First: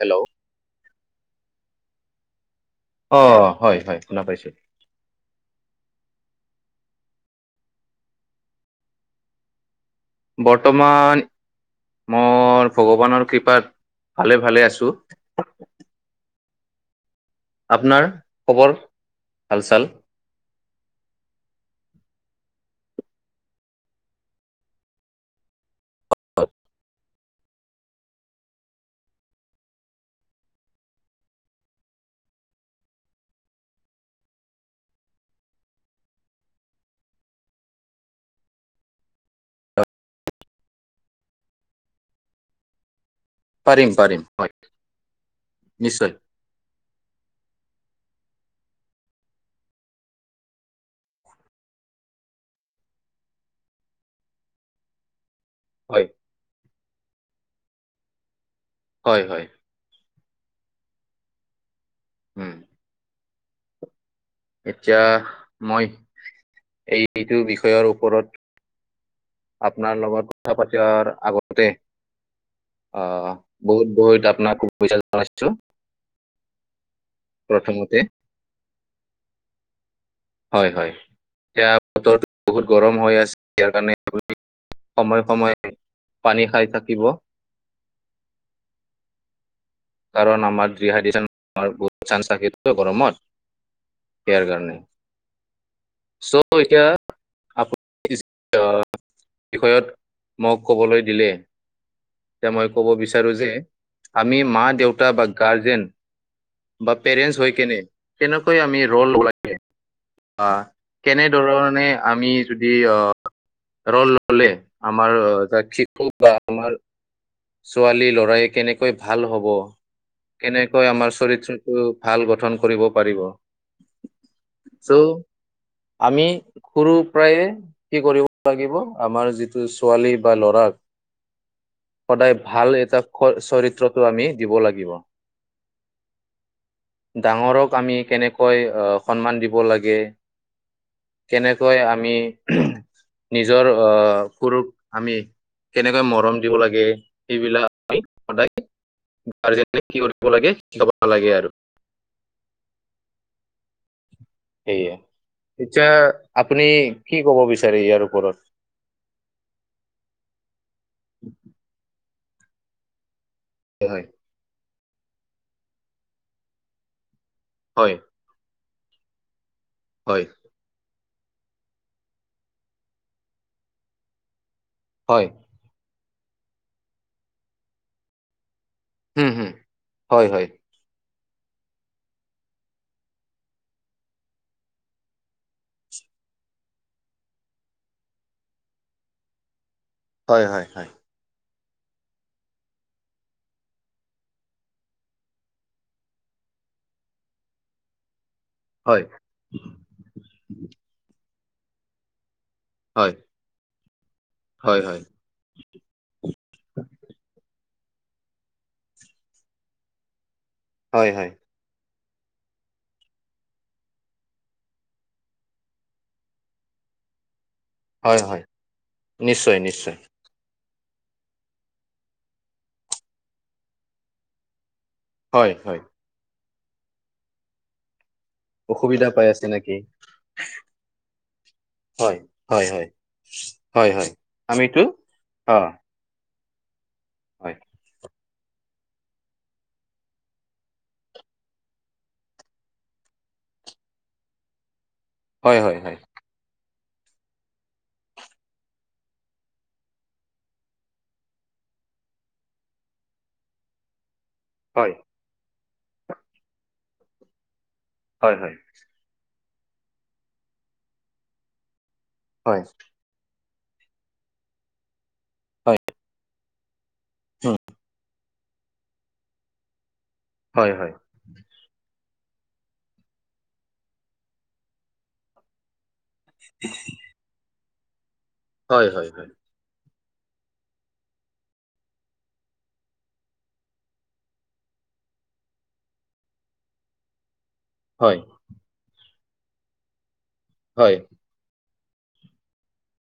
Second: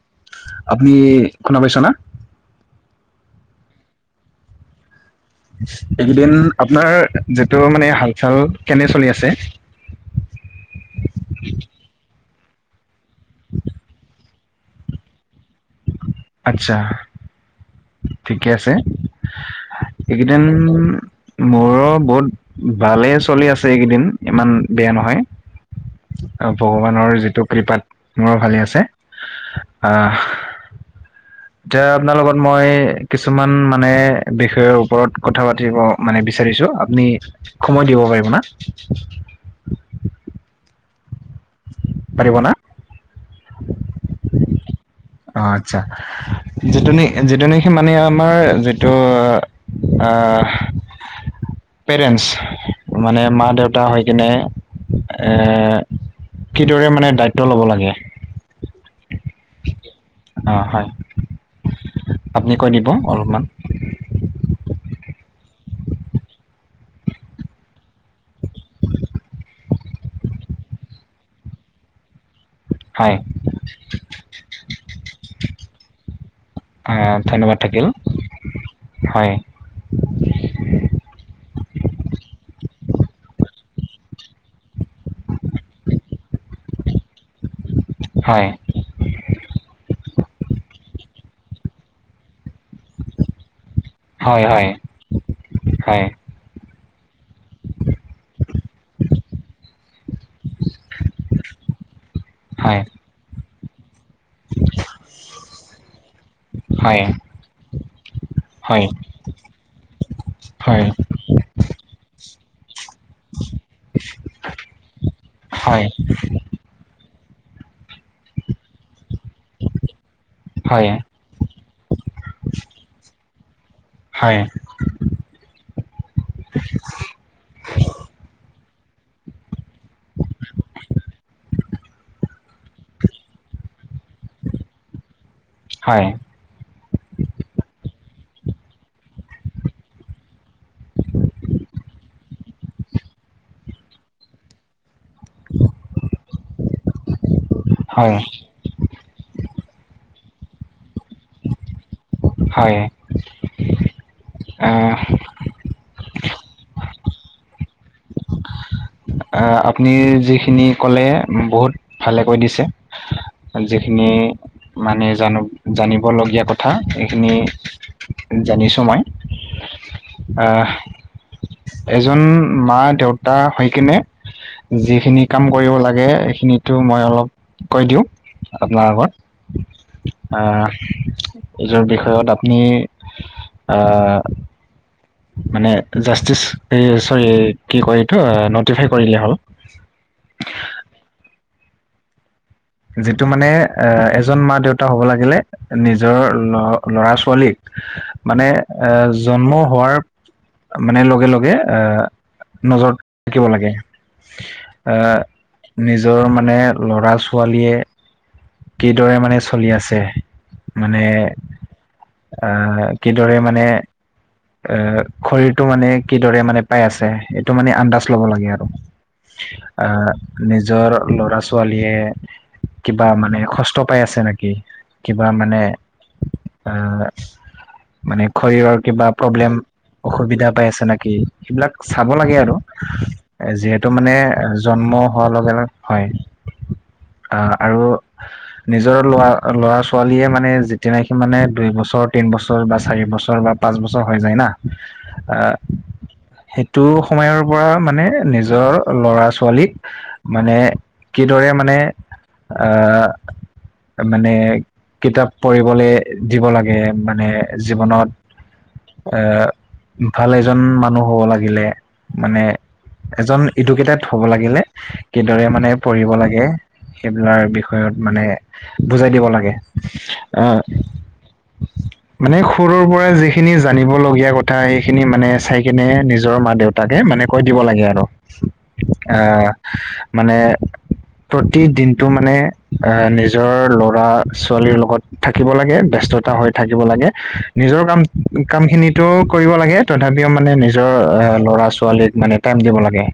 Hello. আপুনি, শুনা পাইছ না? অ', হয়, হয় শুনা পাইছোঁ। এইকেইদিন আপোনাৰ যিটো মানে হাল চাল কেনে চলি আছে? বৰ্তমান মোৰ ভগৱানৰ কৃপাত ভালে, ভালে আছোঁ। আচ্ছা। আপোনাৰ ঠিকে আছে। খবৰ হাল চাল এইকেইদিন মোৰো বহুত ভালেই চলি আছে, এইকেইদিন ইমান বেয়া নহয়। আহ, ভগৱানৰ যিটো কৃপাত মোৰ ভালে আছে, আহ। এতিয়া আপোনাৰ লগত মই কিছুমান মানে বিষয়ৰ ওপৰত কথা পাতিব মানে বিচাৰিছোঁ, আপুনি সময় দিব পাৰিব ন? পাৰিব না? পাৰিম- পাৰিম হয়। অ, আতচ্ছা। নিশ্চয় যিটো- যিটো নেকি, যিটো মানে আমাৰ যিটো আহ পেৰেণ্টছ মানে মা- দেউতা হৈ কিনে হয় কিদৰে মানে দায়িত্ব ল'ব লাগে? হয়- হয়। হয়, উম আপুনি কৈ দিব অলপ মান। এতিয়া মই, এই যিটো বিষয়ৰ ওপৰত আপোনাৰ লগত পথা পাতিৰ আগতে অ, হয় বহুত- বহুত আপোনাক শুভেচ্ছা জনাইছো। ধনৈবাদ থাকিল, প্ৰথমতে হয়। হয়- হয়, এতিয়া বতৰ বহুত গৰম হৈ আছে ইয়াৰ কাৰণে। সময়ে- সময়ে পানী খাই থাকিব। হয়। কাৰণ আমাৰ ডিহাইড্ৰন হোৱাৰ বহুত চানস থাকে ন গৰমত। হয় ইয়াৰ হয় কাৰণে, হয় চৌ' এতিয়া এই বিষয়ত মোক ক'বলৈ দিলে। মই হয় ক'ব বিচাৰোঁ যে, আমি দেউতা বা গাৰ্জেন বা হয় হয় পেৰেন্টচ হৈ কেনে কেনেকৈ হয় আমি ৰল লাগে। হয় কেনে ধৰণে আমি যদি অ ৰল ল'লে আমাৰ যাক হয় শিক্ষক বা আমাৰ ছোৱালী ল'ৰাই কেনেকৈ ভাল হ'ব, হয় কেনেকৈ আমাৰ চৰিত্ৰত ভাল গঠন কৰিব পাৰিব। হয়। চ' আমি সৰু পৰায়ে কি কৰিব লাগিব, আমাৰ যিটো ছোৱালী বা ল'ৰাক সদায় ভাল এটা চৰিত্ৰটো আমি দিব লাগিব। হয় ডাঙৰক আমি কেনেকৈ সন্মান দিব লাগে। কেনেকৈ‌ আমি নিজৰ কূৰূপ আমি কেনেকৈ মৰম দিব লাগে, সেইবিলাক হয় সদায় গাৰ্জেনে কি কৰিব লাগে, কি হ'ব নালাগে আৰু। হয়। আহ এতিয়া আপুনি কি কব বিচাৰে ইয়াৰ ওপৰত? আহ, আপুনি যিখিনি কলে বহুত ভালে কৈ দিছে। হয় যিখিনি মানে জানো- জানিবলগীয়া কথা। সেইখিনি হয় জানিছো মই। হয় আহ এজন মা- দেউতা হৈ কিনে যিখিনি হয় কাম কৰিব লাগে এইখিনিতো মই অলপ কৈ দিওঁ আপোনাৰ আগত। হয় হয় হয় আহ এইটোৰ বিষয়ত আপুনি আহ, মানে জাচটিচ চৰি কি কয় এইটো নটিফাই কৰিলে হ'ল। হয়, হয়, হয়। যিটো মানে এজন মা দেউতা হ'ব লাগিলে নিজৰ ল-ল'ৰা ছোৱালীক মানে এ হয় জন্ম হোৱাৰ মানে লগে লগে এ নজৰ হয়, থাকিব লাগে। হয়, এ হয়, নিজৰ মানে ল'ৰা-ছোৱালীয়ে কিদৰে মানে চলি আছে, মানে হয়, হয়, আহ কিদৰে মানে অ শৰীৰটো মানে কিদৰে মানে পাই আছে এইটো মানে আন্দাজ হয়, ল'ব হয়, লাগে আৰু নিশ্চয়, আ নিশ্চয়, নিজৰ ল'ৰা-ছোৱালীয়ে কিবা মানে কষ্ট পাই আছে নেকি কিবা হয়, মানে হয়, আ মানে শৰীৰৰ কিবা অসুবিধা পাই আছে প্ৰব্লেম নেকি? অসুবিধা পাই আছে নেকি সেইবিলাক চাব হয়, লাগে আৰু, হয়, হয়, যিহেতু হয়, হয়, মানে আমিতো জন্ম হোৱাৰ লগে লগ অ', হয়, আ হয়, আৰু নিজৰ ল'ৰা-ল'ৰা ছোৱালীয়ে মানে যেতিয়া নেকি মানে দুই বছৰ, তিন বছৰ বা চাৰিবছৰ বা পাঁচ বছৰ হৈ যায় না, হয়, হয়, হয়, সেই টো সময়ৰ পৰা মানে নিজৰ ল'ৰা ছোৱালীক মানে কিদৰে মানে অ মানে হয়। কিতাপ পঢ়িবলৈ দিব লাগে মানে জীৱনত হয় হয়। এ ভাল এজন মানুহ হ'ব লাগিলে মানে হয়, এজন এডুকেটেড হ'ব লাগিলে কিদৰে মানে হয়, পঢ়িব লাগে সেইবিলাৰ বিষয়ে মানে বুজাই দিব লাগে। আহ হয়, হয়, হয়, মানে সৰুৰ পৰা যিখিনি জানিব লগীয়া কথা সেইখিনি মানে চাই কিনে নিজ নিজৰ মাক দেউতাকে মানে কৈ দিব লাগে আৰু। হয়, হয়, হয়, হয়, হয়, হয়, হয়, আ হয়, হয়, হয়, হয়, মানে প্ৰতিদিনটো মানে আহ নিজৰ ল'ৰা ছোৱালীৰ লগত থাকিব লাগে ব্যস্ততা হৈ থাকিব লাগে। নিজৰ কাম, হয়, হয়, হয়, হয়, হয়, কাম খিনিতোও কৰিব লাগে তথাপিও মানে নিজৰ ল'ৰা-ছোৱালীক মানে টাইম দিব লাগে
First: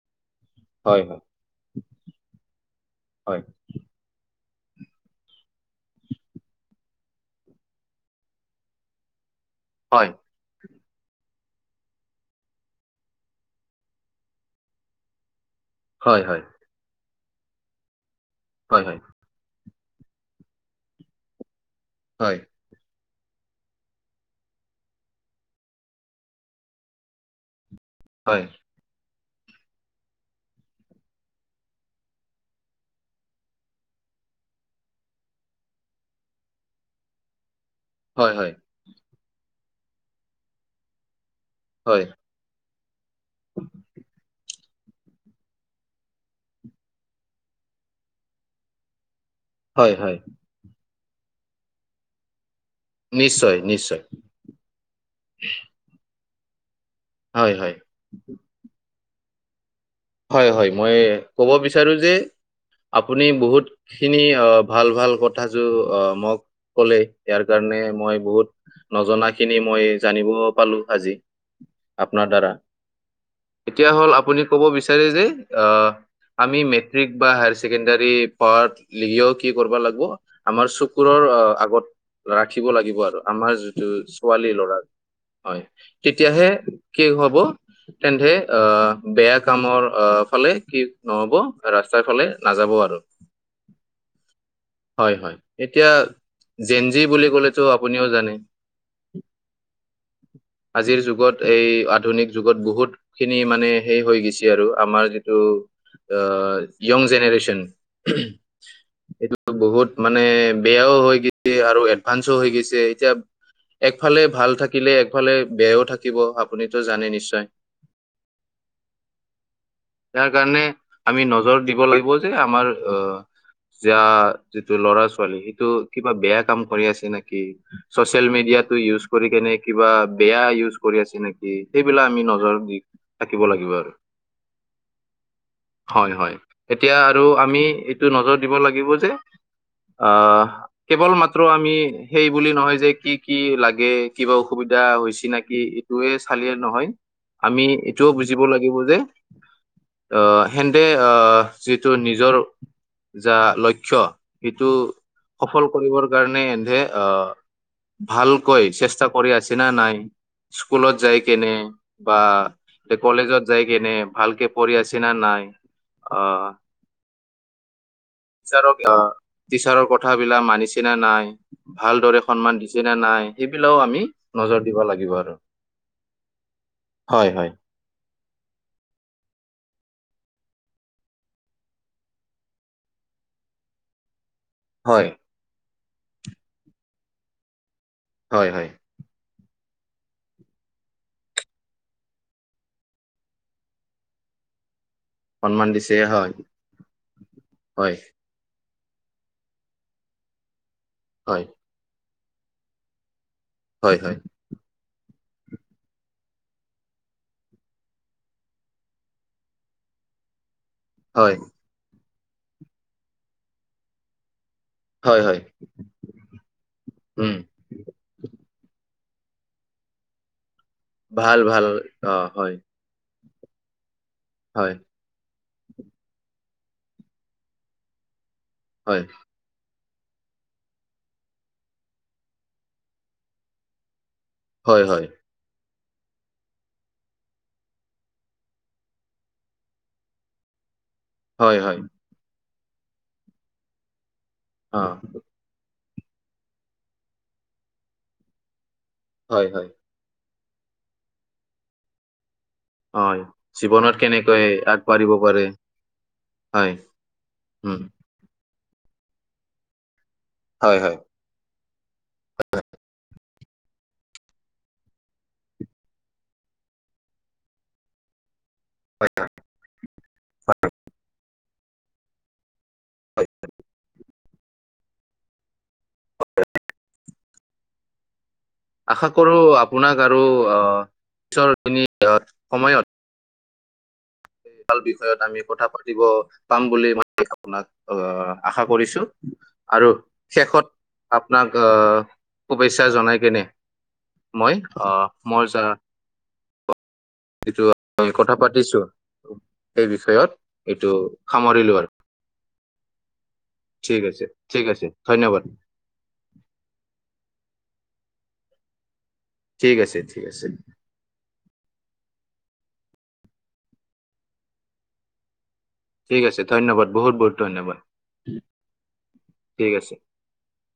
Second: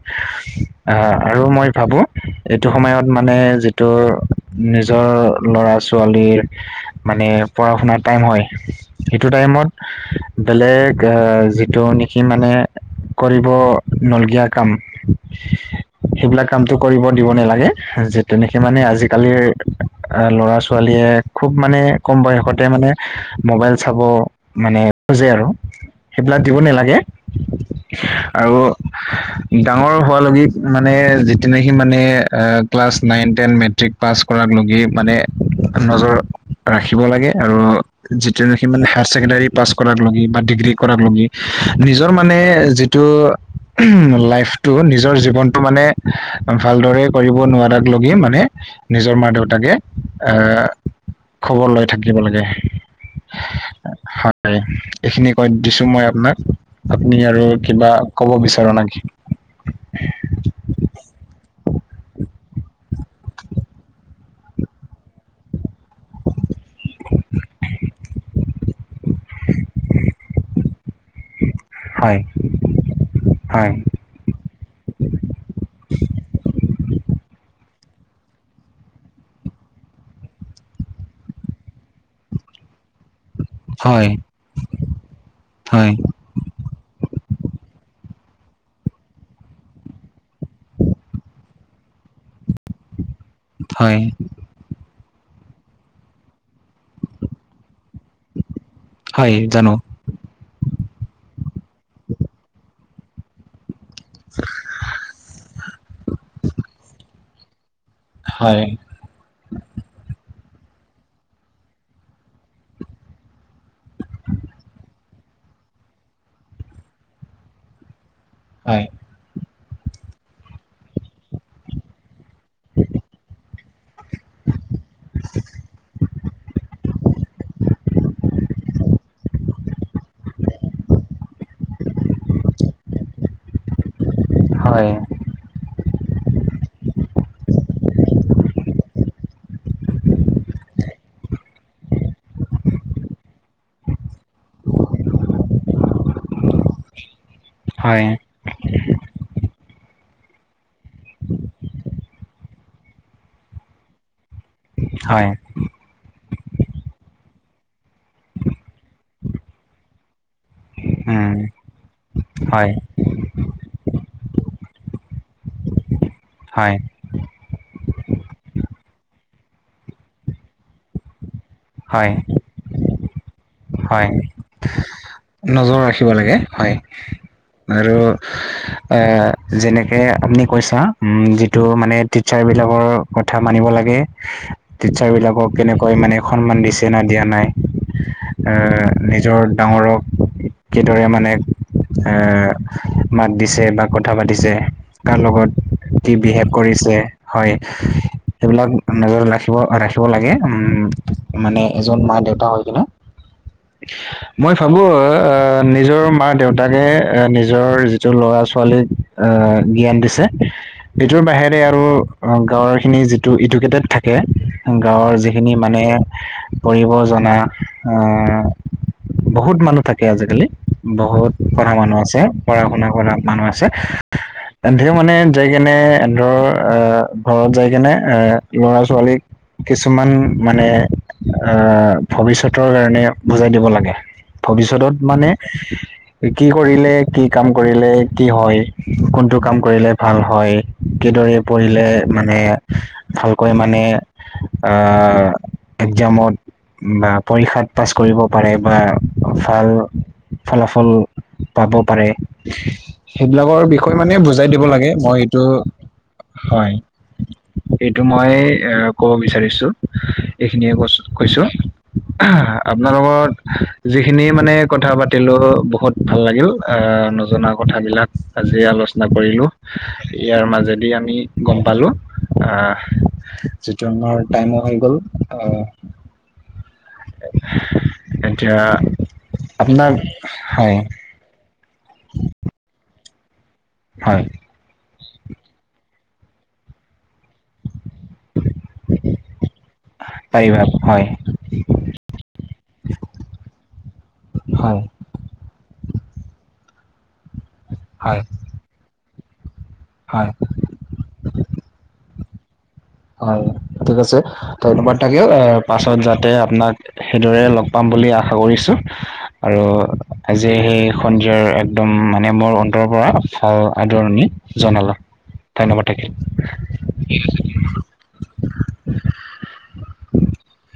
অ আৰু মই ভাবো এইটো সময়ত মানে যে তোৰ নিজৰ ল'ৰা-ছোৱালীৰ মানে পঢ়া-শুনাৰ টাইম হয়, সেইটো টাইমত হয়। বেলেগ যিটো নেকি মানে কৰিব নলগীয়া কাম সেইবিলাক কামতটো কৰিব দিব নালাগে। যিটো নেকি মানে আজি আজিকালিৰ ল'ৰা-ছোৱালীয়ে খুব মানে কম বয়সতে মানে মোবাইল চাব মানে খোজে আৰু সেইবিলাক দিব নালাগে। আৰু ডাঙৰ হোৱালকি মানে যিতি সি মানে ক্লাছ নাইন-টেইন মে মেট্ৰিক পাছ কৰাক লগে মানে নজৰ ৰাখিব লাগে আৰু যিটো হয়, নেকি মানে হায়াৰ ছেকেণ্ডাৰী পাছ কৰাৰ লগি বা ডিগ্ৰী কৰাৰ লগে হয়, নিজৰ মানে যিটো উমহ' লাইফটো নিজৰ জীৱনটো মানে ভালদৰে কৰিব নোৱাৰাক লগি মানে- নিজৰ মা দেউতাকে হয়, হয়, আঁহ খবৰ লৈ থাকিব লাগে। নিশ্চয় নিশ্চয়। এইখিনি কৈ দিছোঁ মই আপুনাক, আপুনি আৰু হয়, হয়, কব বিচাৰ নেকি? হয় হয়, মই ক'ব বিচাৰোঁ যে- আপুনি বহুত খিনি অঁ ভাল ভাল কথ- কথাটো অ মোক কলে, ইয়াৰ কাৰণে মই বহুত- নজনাখিনি মই জানিব পালোঁ আজি। হয় আপোনাৰ দ্বাৰা। হয় এতিয়া হ'ল আপুনি কব বিচাৰে যে, আঁহ- আমি মেট্ৰিক বা হায়াৰ ছেকেণ্ডাৰী পাৰ লিগিও কি কৰিব লাগিব? আমাৰ চকুৰৰ অ আগত ৰাখিব লাগিব আৰু। আমাৰ যিটো হয় ছোৱালী ল'ৰা হয়। তেতিয়াহে কি হব? তেন্তে অ বেয়া- কামৰ অ ফালে কি নহ'ব? ৰাস্তাৰ ফালে নাযাব আৰু। হয়। হয় হয়, এতিয়া জেনজি বুলি ক'লেতো আপুনিও জানে। হয়, জানো। আজিৰ যুগত এই আধুনিক যুগত বহুত খিনি মানে সেই হৈ- গৈছে আৰু আমাৰ যিটো য়ং জেনেৰেচন। হয়। এইটো বহুত মানে বেয়াও হৈ গৈছে আৰু এডভান্সোও হৈ গৈছে। এতিয়া- একফালে ভাল থাকিলে একফালে বেয়াও থাকিব, আপুনিটো জানে নিশ্চয়। হয়। তাৰ কাৰণে আমি নজৰ দিব লাগিব যে আমাৰ অহ- যা যিটো ল'ৰা ছোৱালী সেটো কিবা বেয়া কাম কৰি আছে নেকি? ছ'চিয়েল মিডিয়াটো ইউজ কৰি কিনে কিবা বেয়া ইউজ কৰি আছে নেকি? সেইবিলাক আমি নজৰ দি- থাকিব লাগিব আৰু। হয়। হয় হয়, এতিয়া আৰু আমি এইটো নজৰ দিব লাগিব যে আঁহ- কেৱল মাত্ৰ আমি সেই বুলি নহয় যে কি কি লাগে কিবা অসুবিধা হৈছে নে কি? সেইটোয়ে ছালে নহয়, আমি হয়, এইটোও বুজিব লাগিব যে- অহ হেন্তে আহ যিটো নিজৰ যা লক্ষ্য যিটো- হয়, সফল কৰিবৰ- কাৰণে এন্দে অঁ ভালকৈ চেষ্টা কৰি আছে না নাই? স্কুলত যাই উম, কেনে বা হয়, কলেজত যাই কেনে। ভালকে পঢ়ি আছে না নাই? অঁ। হয়। টিচাৰক অঁ টিচাৰৰ কথাবিলাক মানিছে নে নাই হয়, ভালদৰে সন্মান দিছে নে নাই? সেইবিলাকও আমি হয়, নজৰ দিব লাগিব আৰু নজৰ ৰাখিব লাগে হয়। হয় হয় আৰু এ যেনেকে আপুনি কৈছা, উম যিটো মানে টিচাৰ বিলাকৰ- কথা মানিব লাগে, - হয় টিচাৰ বিলাকক কেনেকৈ মানে সন্মান দিছে না দিয়া নাই। হয় হয় এঁ নিজৰ ডাঙৰক- কিদৰে মানে এঁ মাত দিছে বা কথা পাতিছে- কাৰ সন্মান লগত দিছে কি হয় বিহেভ কৰিছে, হয়। সেইবিলাক নজৰ ৰাখিব ৰাখিব লাগে উম হয় মানে এজন মা দেউতা হৈ কিনে হয় হয় মই ভাবো আহ এ নিজৰ মা দেউতাকেহে নিজৰ যিটো লৰা ছোৱালীক আহ জ্ঞান দিছে এইটোৰ হয় বাহিৰে আৰু অ গাঁৱৰ খিনি যিটো ইডুকেটেড থাকে গাঁৱৰ হয় হয় যিখিনি মানে পঢ়িব জনা উম আ বহুত মানুহ থাকে আজিকালি বহুত ভাল ভাল পঢ়া মানুহ অ আছে হয় পঢ়া শুনা কৰা মানুহ আছে তে হয় ধে মানে যাই কেনে এধৰ আ ঘৰত যাইকনে এ ল'ৰা হয় ছোৱালীক কিছুমান মানে আহ ভৱিষ্যত তৰ কাৰণে বুজাই দিব লাগে হয় হয় ভৱিষ্যতত মানে কি কৰিলে কি কাম কৰিলে কি হয় কোনটো কাম কৰিলে ভাল হয় কিদৰে হয়, হয়। পঢ়িলে মানে ভালকৈ মানে অ, আহ একজামত বা পৰীক্ষাত পাছ কৰিব পাৰে বা হয়, হয়। ভাল ফলাফল পাব পাৰে হয়, সেইবিলাকৰ জীৱনত বিষয়ে মানে কেনেকৈ বুজাই দিব লাগে আগবাঢ়িব মই এইটো পাৰে। হয় উম এইটো মই এ ক'ব বিচাৰিছো এইখিনিয়ে হয়, কৈছ হয়। কৈছো আপোনাৰ লগত যিখিনি মানে কথা পাতিলোঁ বহুত ভাল লাগিল আহ নজনা কথাবিলাক আজিয়ে আলোচনা কৰিলোঁ ইয়াৰ মাজেদি আমি গম পালোঁ আহ যিটো আমাৰ টাইমৰ হৈ গ'ল আহ [inaudible] আশা কৰো আপোনাক আৰু আহ হয় পিছৰ খিনি অ সময়ত হয় ভাল বিষয়ত আমি কথা পাতিব পাম বুলি ম আপোনাক আহ আশা কৰিছো আৰু পাৰিবা শেষত হয় আপনাক আহ শুভেচ্ছা জনাই কিনে মই হয় অ মই য যিটো হয় কথা পাতিছো সেই হয় বিষয়ত এইটো সামৰিলো আৰু হয় ঠিক আছে ধন্যবাদ থাকিল আহ পাছত যাতে আপোনাক সেইদৰে লগ পাম বুলি আশা কৰিছো আৰু ঠিক আছে, ঠিক আছে। আজি হেই সন্ধিয়াৰ একদম মানে মোৰ অন্তৰৰ পৰা ভাল আদৰণি জনালো ধন্যবাদ থাকিল। ঠিক আছে ধন্যবাদ বহুত বহুত ধন্যবাদ ঠিক আছে উ [unintelligible]